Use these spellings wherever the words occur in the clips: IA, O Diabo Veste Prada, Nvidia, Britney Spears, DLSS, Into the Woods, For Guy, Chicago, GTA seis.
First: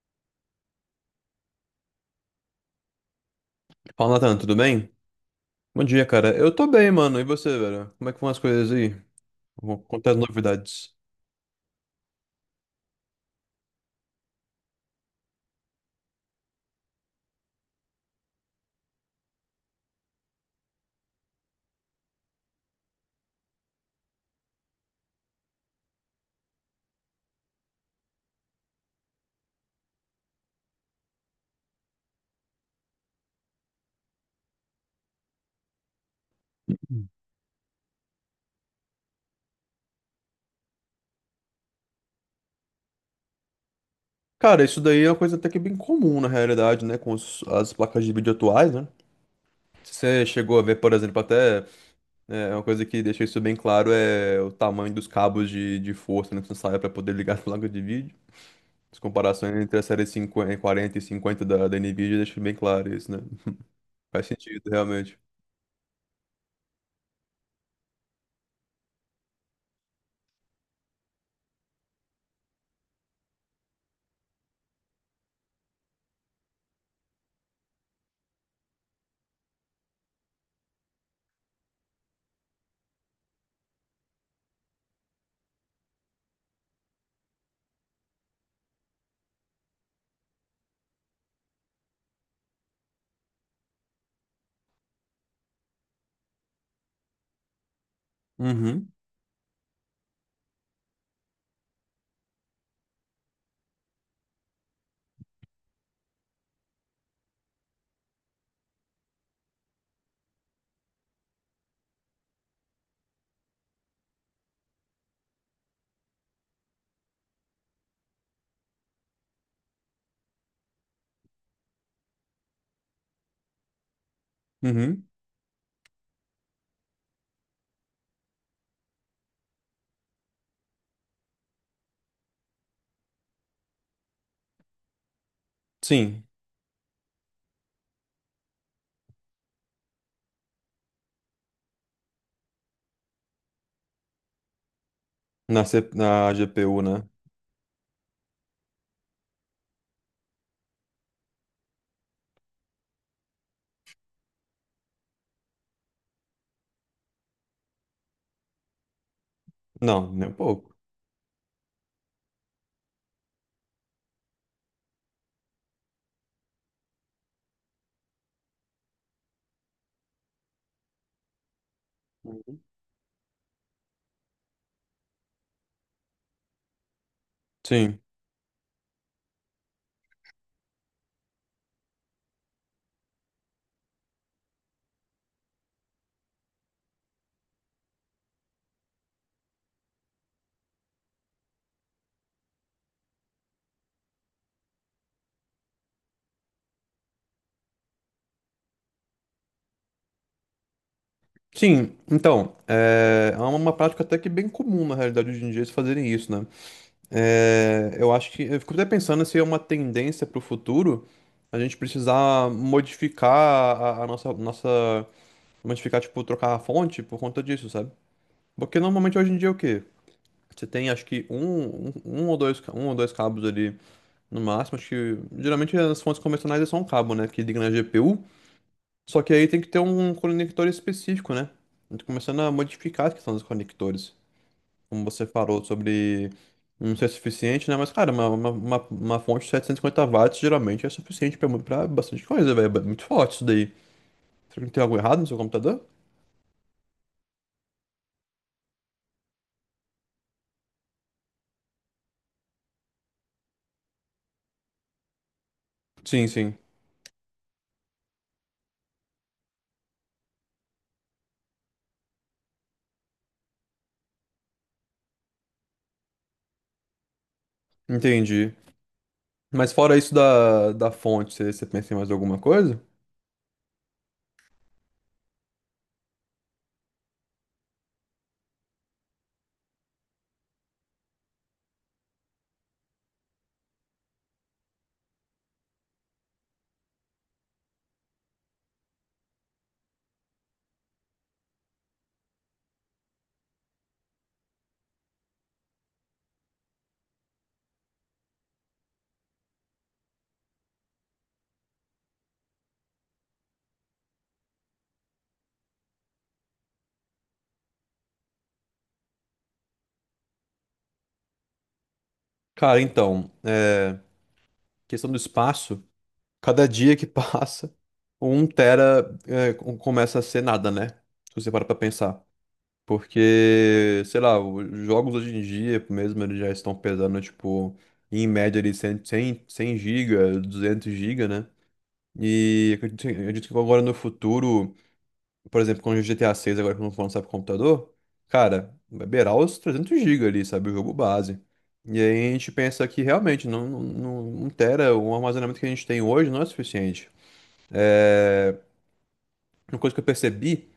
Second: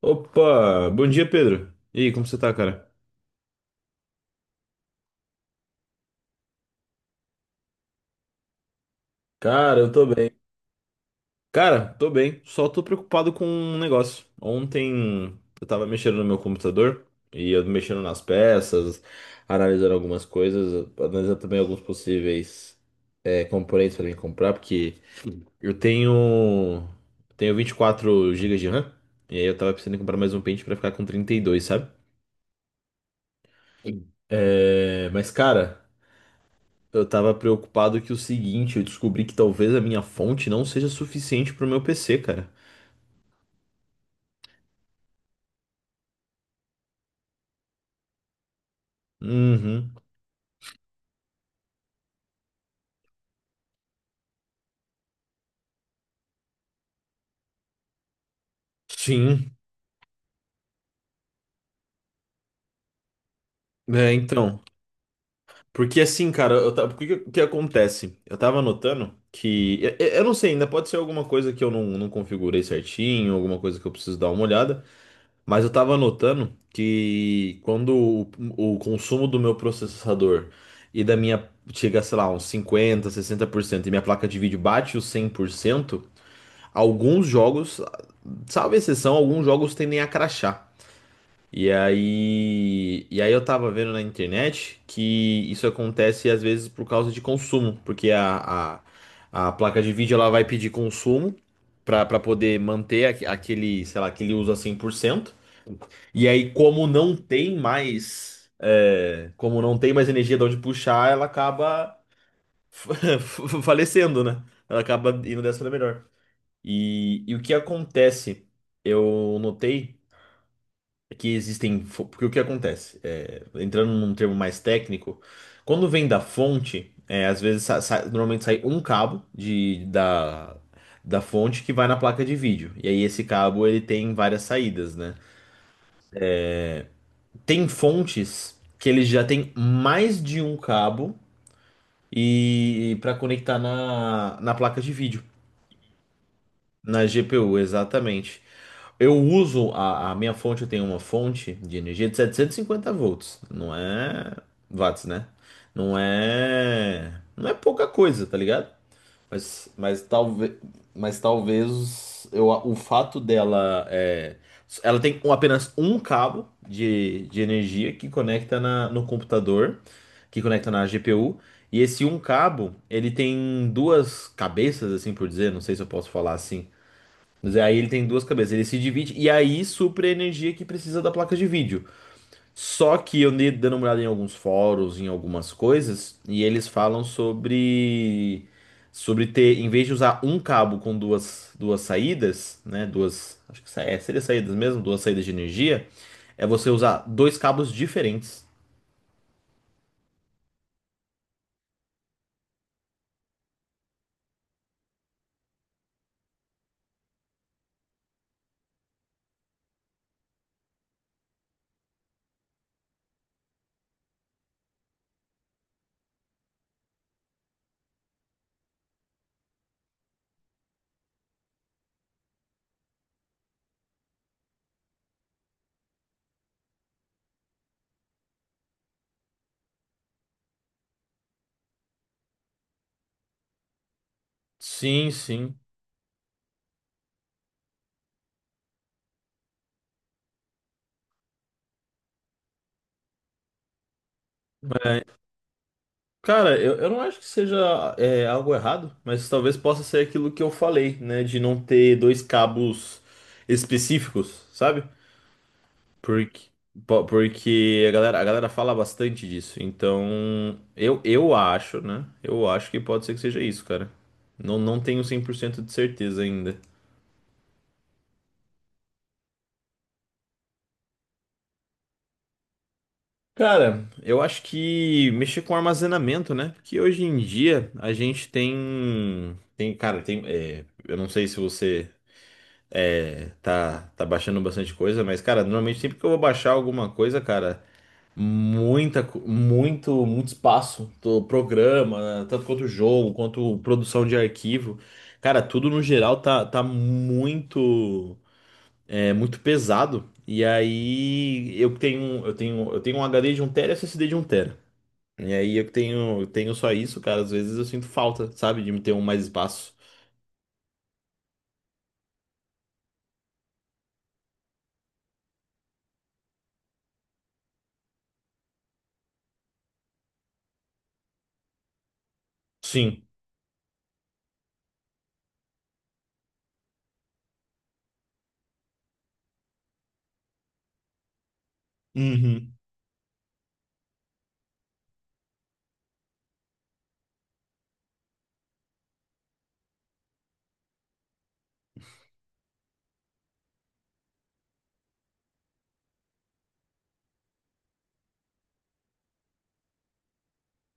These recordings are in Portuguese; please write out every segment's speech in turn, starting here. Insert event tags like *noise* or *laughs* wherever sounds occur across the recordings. Opa, bom dia, Pedro. E aí, como você tá, cara? Fala, Natan, tudo bem? Bom dia, cara. Eu tô bem, mano. E você, velho? Como é que vão as coisas aí? Cara, eu tô Quanto as bem. novidades? Cara, tô bem, só tô preocupado com um negócio. Ontem eu tava mexendo no meu computador e eu mexendo nas peças, analisando algumas coisas, analisando também alguns possíveis componentes pra mim comprar, porque eu tenho 24 gigas de RAM. E aí eu tava precisando comprar mais um pente pra ficar com 32, sabe? Mas, cara, eu tava preocupado que o seguinte: eu descobri que talvez a minha fonte não seja suficiente pro meu PC, cara. Cara, isso daí é uma coisa até que bem comum na realidade, né? Com as placas de vídeo atuais, né? Se Uhum. você chegou a ver, por exemplo, até uma coisa que deixa isso bem claro é o tamanho dos cabos de força necessária para poder *laughs* ligar as placas de vídeo. As comparações Sim. entre a série 50, 40 e 50 da Nvidia deixam bem claro isso, né? É, Faz então. sentido, realmente. Porque assim, cara, eu tava, que acontece? Eu tava notando que, eu, não sei, ainda pode ser alguma coisa que eu não, configurei certinho, alguma coisa que eu preciso dar uma olhada. Mas eu tava notando que quando o consumo do meu processador e da minha chega, sei lá, uns cinquenta, sessenta por cento, e minha placa de vídeo bate os cem por cento. Alguns jogos, salvo exceção, alguns jogos tendem a crachar. E aí eu tava vendo na internet que isso acontece às vezes por causa de consumo, porque Uhum, a placa de vídeo ela vai pedir consumo pra poder manter aquele, sei lá, aquele uso a 100%. E aí, como não tem mais, como não tem mais energia de onde puxar, ela acaba *laughs* falecendo, né? Ela acaba indo dessa da melhor. E o que acontece, eu notei que existem. Porque o que acontece? Entrando num termo mais uhum. técnico, quando vem da fonte, é, às vezes normalmente sai um cabo da, da fonte que vai na placa de vídeo. E aí esse cabo ele tem várias saídas, né? Sim, Tem fontes que eles já têm mais de um cabo e para conectar na, placa de vídeo, na GPU, né? na GPU, exatamente. Eu uso a minha fonte, eu tenho uma fonte de energia de 750 volts. Não é watts, né? Não é pouca coisa, tá ligado? Mas, mas Não, nem um talvez, pouco. mas talvez eu, o fato dela é, ela tem apenas um cabo de energia que conecta na, no computador, que conecta na GPU. E esse um Uhum. cabo, ele tem duas cabeças, assim por dizer, não sei se eu posso falar assim. Mas aí ele Sim. tem duas cabeças, ele se divide e aí supre a energia que precisa da placa de vídeo. Só que eu andei dando uma olhada em alguns fóruns, em algumas coisas, e eles falam sobre ter, em vez de usar um cabo com duas saídas, né, duas, acho que seria saídas mesmo, duas saídas de energia, é você usar dois cabos diferentes. Sim, então, é uma prática até que bem comum na realidade hoje em dia eles fazerem isso, né? É, eu fico até pensando se é uma tendência para o futuro a gente precisar modificar a nossa modificar, tipo, trocar a fonte por conta disso, sabe? Porque normalmente hoje em dia é o quê? Você tem, acho que, um ou dois, um ou dois cabos ali no máximo, acho que, geralmente as fontes convencionais é só um cabo, né, que liga na GPU. Só que aí tem que ter um conector específico, né? Eu tô começando a modificar a questão dos conectores. Como Sim, você sim. falou sobre não ser suficiente, né? Mas, cara, uma fonte de 750 watts geralmente é suficiente pra, pra bastante coisa, velho. É muito forte isso daí. Será que tem algo errado no seu computador? Cara, eu, não acho que seja algo errado, mas talvez possa ser aquilo que eu falei, né? De não ter dois cabos específicos, sabe? Sim, Porque, sim. Porque a galera fala bastante disso. Então, eu acho, né? Eu acho que pode ser que seja isso, cara. Não tenho 100% de certeza ainda. Entendi. Mas fora isso da fonte, você pensa em mais alguma coisa? Cara, eu acho que mexer com armazenamento, né? Porque hoje em dia a gente tem. Tem, cara, tem. Eu não sei se você. É, tá, baixando bastante coisa, mas, cara, normalmente sempre que eu vou baixar alguma coisa, cara, muita, muito espaço do programa, tanto quanto jogo, quanto produção de arquivo. Cara, tudo no geral tá, muito, muito pesado. E aí eu tenho um HD de um tera e SSD de um tera. E aí eu tenho só isso, cara, às vezes eu sinto falta, sabe, de me ter um mais espaço. Cara, então, é, questão do espaço. Cada dia que passa, um tera é, começa a ser nada, né? Se você para pra pensar. Sim. Porque, sei lá, os jogos hoje em dia mesmo, eles já estão pesando, tipo, em média ali 100, 100, 100 giga, 200 giga, né? Uhum. E acredito que agora no futuro, por exemplo, com o GTA seis agora que não for lançar pro computador, cara, vai beirar os 300 giga ali, sabe? O jogo base. E aí a gente pensa que realmente não, não, não, um tera, o armazenamento que a gente tem hoje não é suficiente. É, uma coisa que eu percebi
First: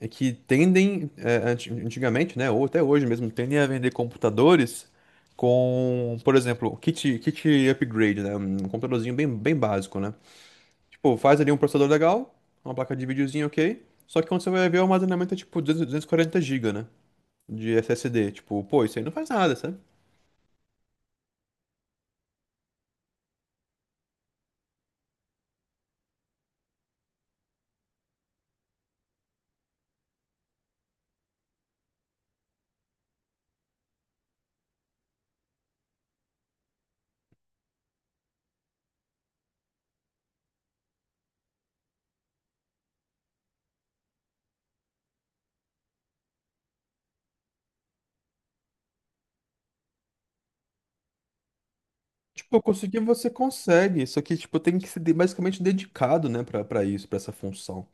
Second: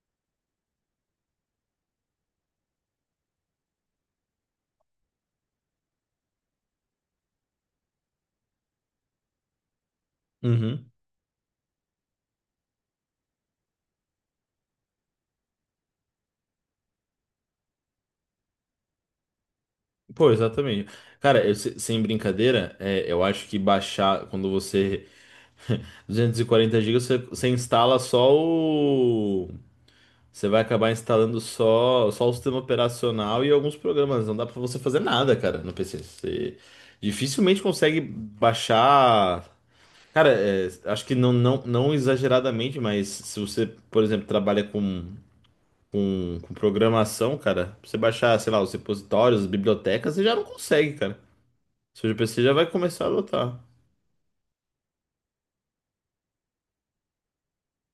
é que tendem, é, antigamente, né, ou até hoje mesmo, tendem a vender computadores com, por exemplo, kit upgrade, né, um computadorzinho bem básico, né? Uhum. Tipo, faz ali um processador legal, uma placa de videozinho ok, só que quando você vai ver o armazenamento é tipo 200 quarenta gigas, né, de SSD. Tipo, pô, isso aí não faz nada, sabe? Pô, exatamente. Cara, eu sem brincadeira, é, eu acho que baixar quando você *laughs* 240 gigas você, você instala só o. Você vai acabar instalando só, só o sistema operacional e alguns programas. Não dá pra você fazer nada, cara, no PC. Você dificilmente consegue baixar. Cara, é, acho que não, não exageradamente, mas se você, por exemplo, trabalha com programação, cara, pra você baixar, sei lá, os repositórios, as bibliotecas, você já não consegue, cara. Seu GPC já Tipo, vai conseguir começar a você adotar. consegue, só que tipo, tem que ser basicamente dedicado, né, pra, pra isso, pra essa função.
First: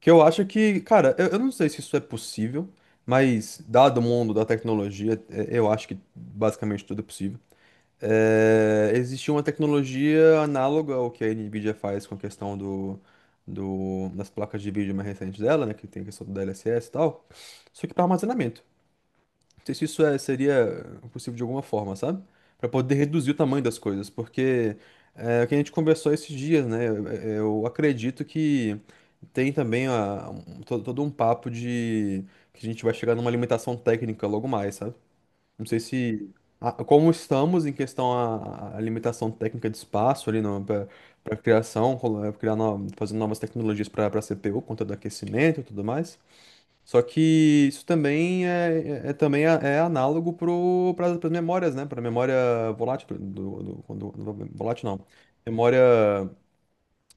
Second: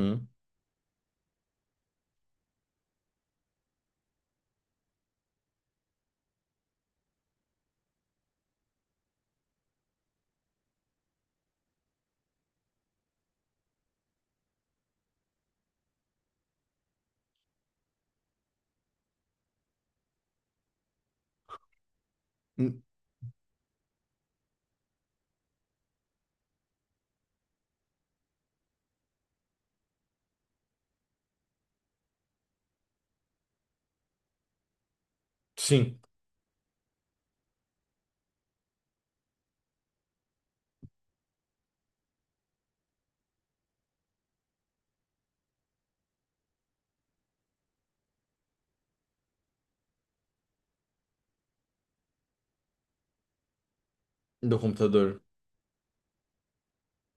Que eu acho que, cara, eu não sei se isso é possível, mas dado o mundo da tecnologia, é, eu acho que basicamente tudo é possível. É, existe uma tecnologia análoga ao que a Nvidia faz com a questão das placas de vídeo mais recentes dela, né? Que tem a questão do DLSS e tal. Só que para armazenamento. Não sei se isso é, seria possível de alguma forma, sabe? Para Hum. poder reduzir o tamanho das coisas, porque é, o que a gente conversou esses dias, né? Eu acredito que. Tem também todo um papo de que a gente vai chegar numa limitação técnica logo mais, sabe? Não sei Sim, se. Como estamos em questão à à limitação técnica de espaço ali para criação, criar fazendo novas tecnologias para CPU, conta do aquecimento e tudo mais. Só que isso também é, é também é análogo para as memórias, né? Para memória volátil, do volátil não. computador. Memória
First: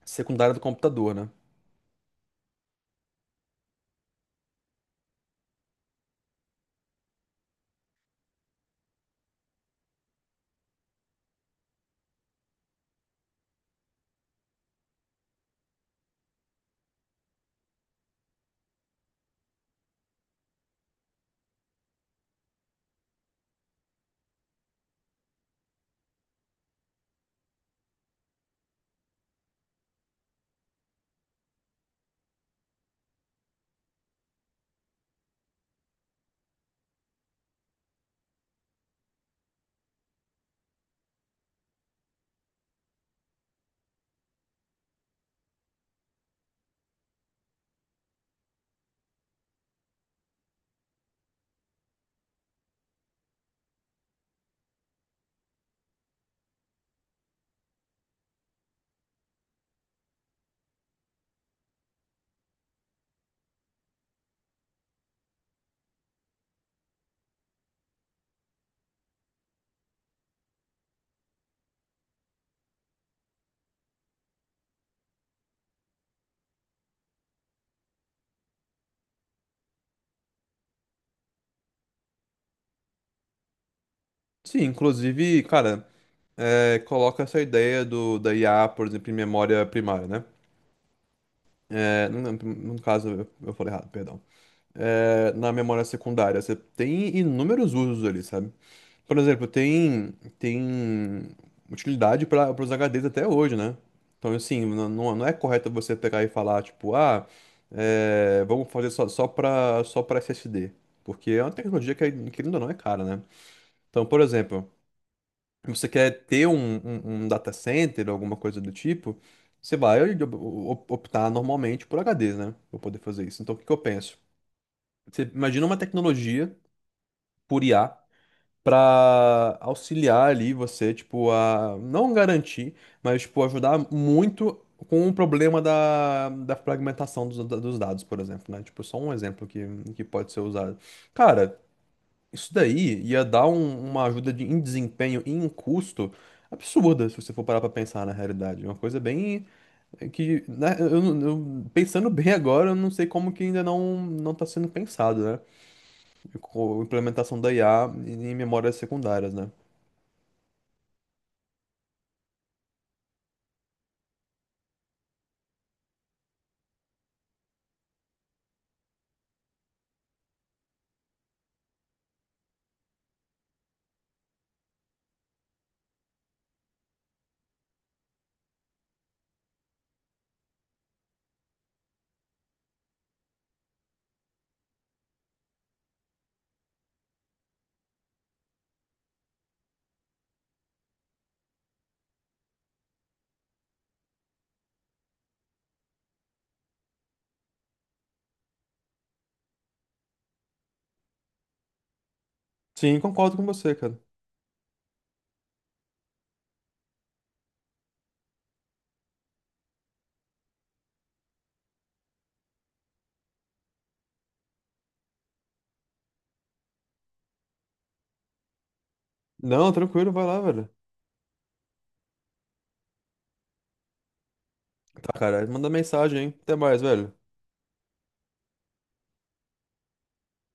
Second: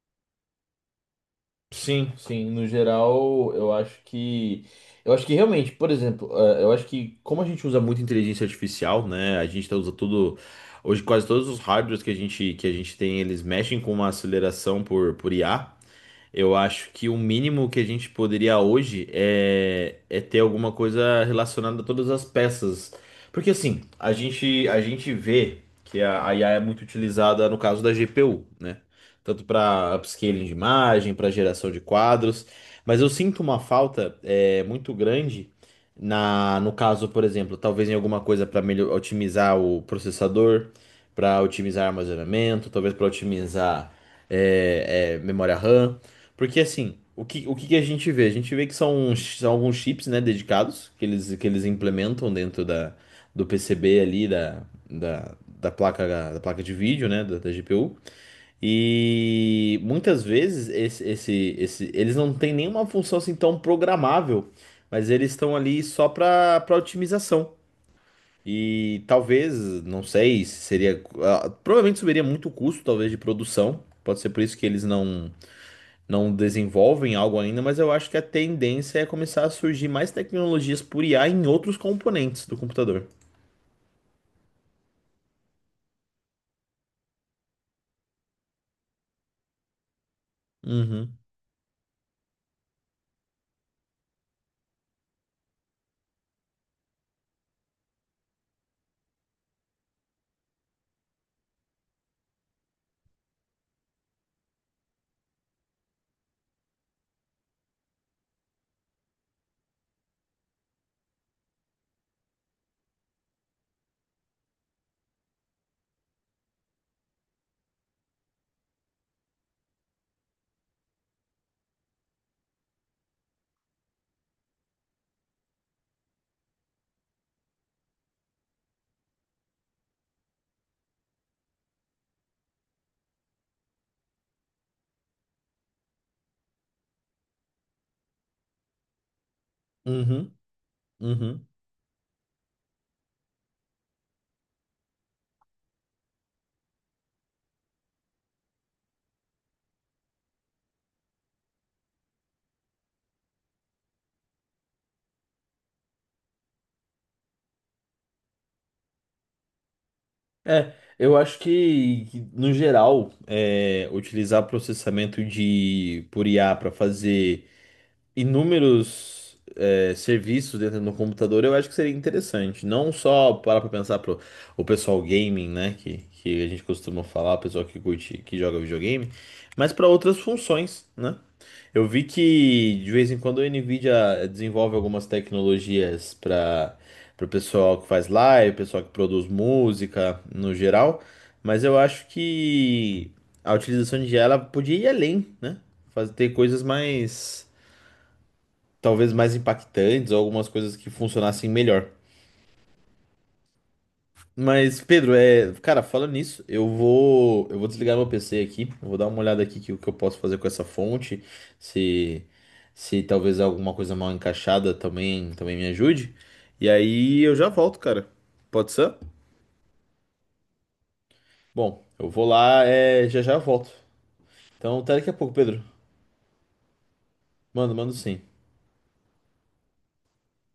secundária do computador, né? Sim, sim. No geral, eu acho que. Eu acho que realmente, por exemplo, eh, eu acho que como a gente usa muito inteligência artificial, né? A gente usa tudo. Hoje quase todos os hardwares que que a gente tem, eles mexem com uma aceleração por IA. Eu acho que o mínimo que a gente poderia hoje é, é ter alguma coisa relacionada a todas as peças. Porque assim, a gente vê que a IA é muito utilizada no caso da GPU, né? Tanto para upscaling de imagem, para geração de quadros. Mas eu sinto uma falta é, muito grande na, no caso, por exemplo, talvez em alguma coisa para otimizar o processador, para otimizar armazenamento, talvez para otimizar memória RAM. Porque assim, o que, o que a gente vê? A gente vê que são, uns são alguns chips, né, dedicados que eles implementam dentro da, do PCB ali, da, da placa de vídeo, né, da GPU. E muitas vezes esse, eles não têm nenhuma função assim tão programável, mas eles estão ali só para otimização. E talvez, não sei, se seria. Ah, provavelmente subiria muito o custo, talvez, de produção. Pode ser por isso que eles não desenvolvem algo ainda, mas eu acho que a tendência é começar a surgir mais tecnologias por IA em outros componentes do computador. Sim, inclusive, cara, é, coloca essa ideia da IA, por exemplo, em memória primária, né? Uhum, É, no caso, eu falei errado, perdão. É, na memória secundária, você tem inúmeros usos ali, sabe? Por exemplo, tem utilidade para os HDs até hoje, né? Então, assim, não, não não é correto você pegar e falar, tipo, ah, é, vamos fazer só para SSD. Porque é uma tecnologia que, é, querendo ou não, é cara, né? Então, por exemplo. Você quer ter um data center, alguma coisa do tipo, você vai optar normalmente por HDs, né? Para poder fazer isso. Então, o que que eu penso? Você imagina uma tecnologia por IA para auxiliar ali você, tipo, a não garantir, mas, tipo, ajudar muito com o problema da fragmentação dos dados, por exemplo, né? Tipo, só um exemplo que pode uhum, ser usado. uhum. Cara, isso daí ia dar uma ajuda de, em desempenho e em custo absurda, se você for parar pra pensar na realidade. Uma coisa bem é, que, né, eu, não- eu- pensando bem agora, eu não sei como que ainda não não está sendo pensado, né? Com a implementação da IA em memórias secundárias, né? É, eu acho que, no geral, é, utilizar processamento de por IA para fazer inúmeros é, serviços dentro do computador, eu acho que seria interessante. Não só para pra pensar pro o pessoal gaming, né? Que a gente costuma falar, o pessoal que curte, que joga videogame, mas para outras funções, né? Eu vi que de vez em quando a Nvidia desenvolve algumas tecnologias para o pessoal que faz live, pessoal que produz música no geral, mas eu acho que a utilização de IA ela podia ir além, né? Fazer ter coisas mais talvez mais impactantes ou algumas coisas que funcionassem melhor. Sim, concordo com você, cara. Mas, Pedro, é, cara, falando nisso, eu vou desligar meu PC aqui, eu vou dar uma olhada aqui que o que eu posso fazer com essa fonte, se talvez alguma coisa mal encaixada também me ajude. E aí eu já volto, cara. Pode ser? Não, tranquilo, vai lá, velho. Bom, eu vou lá, é, já já eu volto. Então, até daqui a Tá, pouco, cara, Pedro. manda mensagem, hein? Até mais, velho. Mano, mando sim.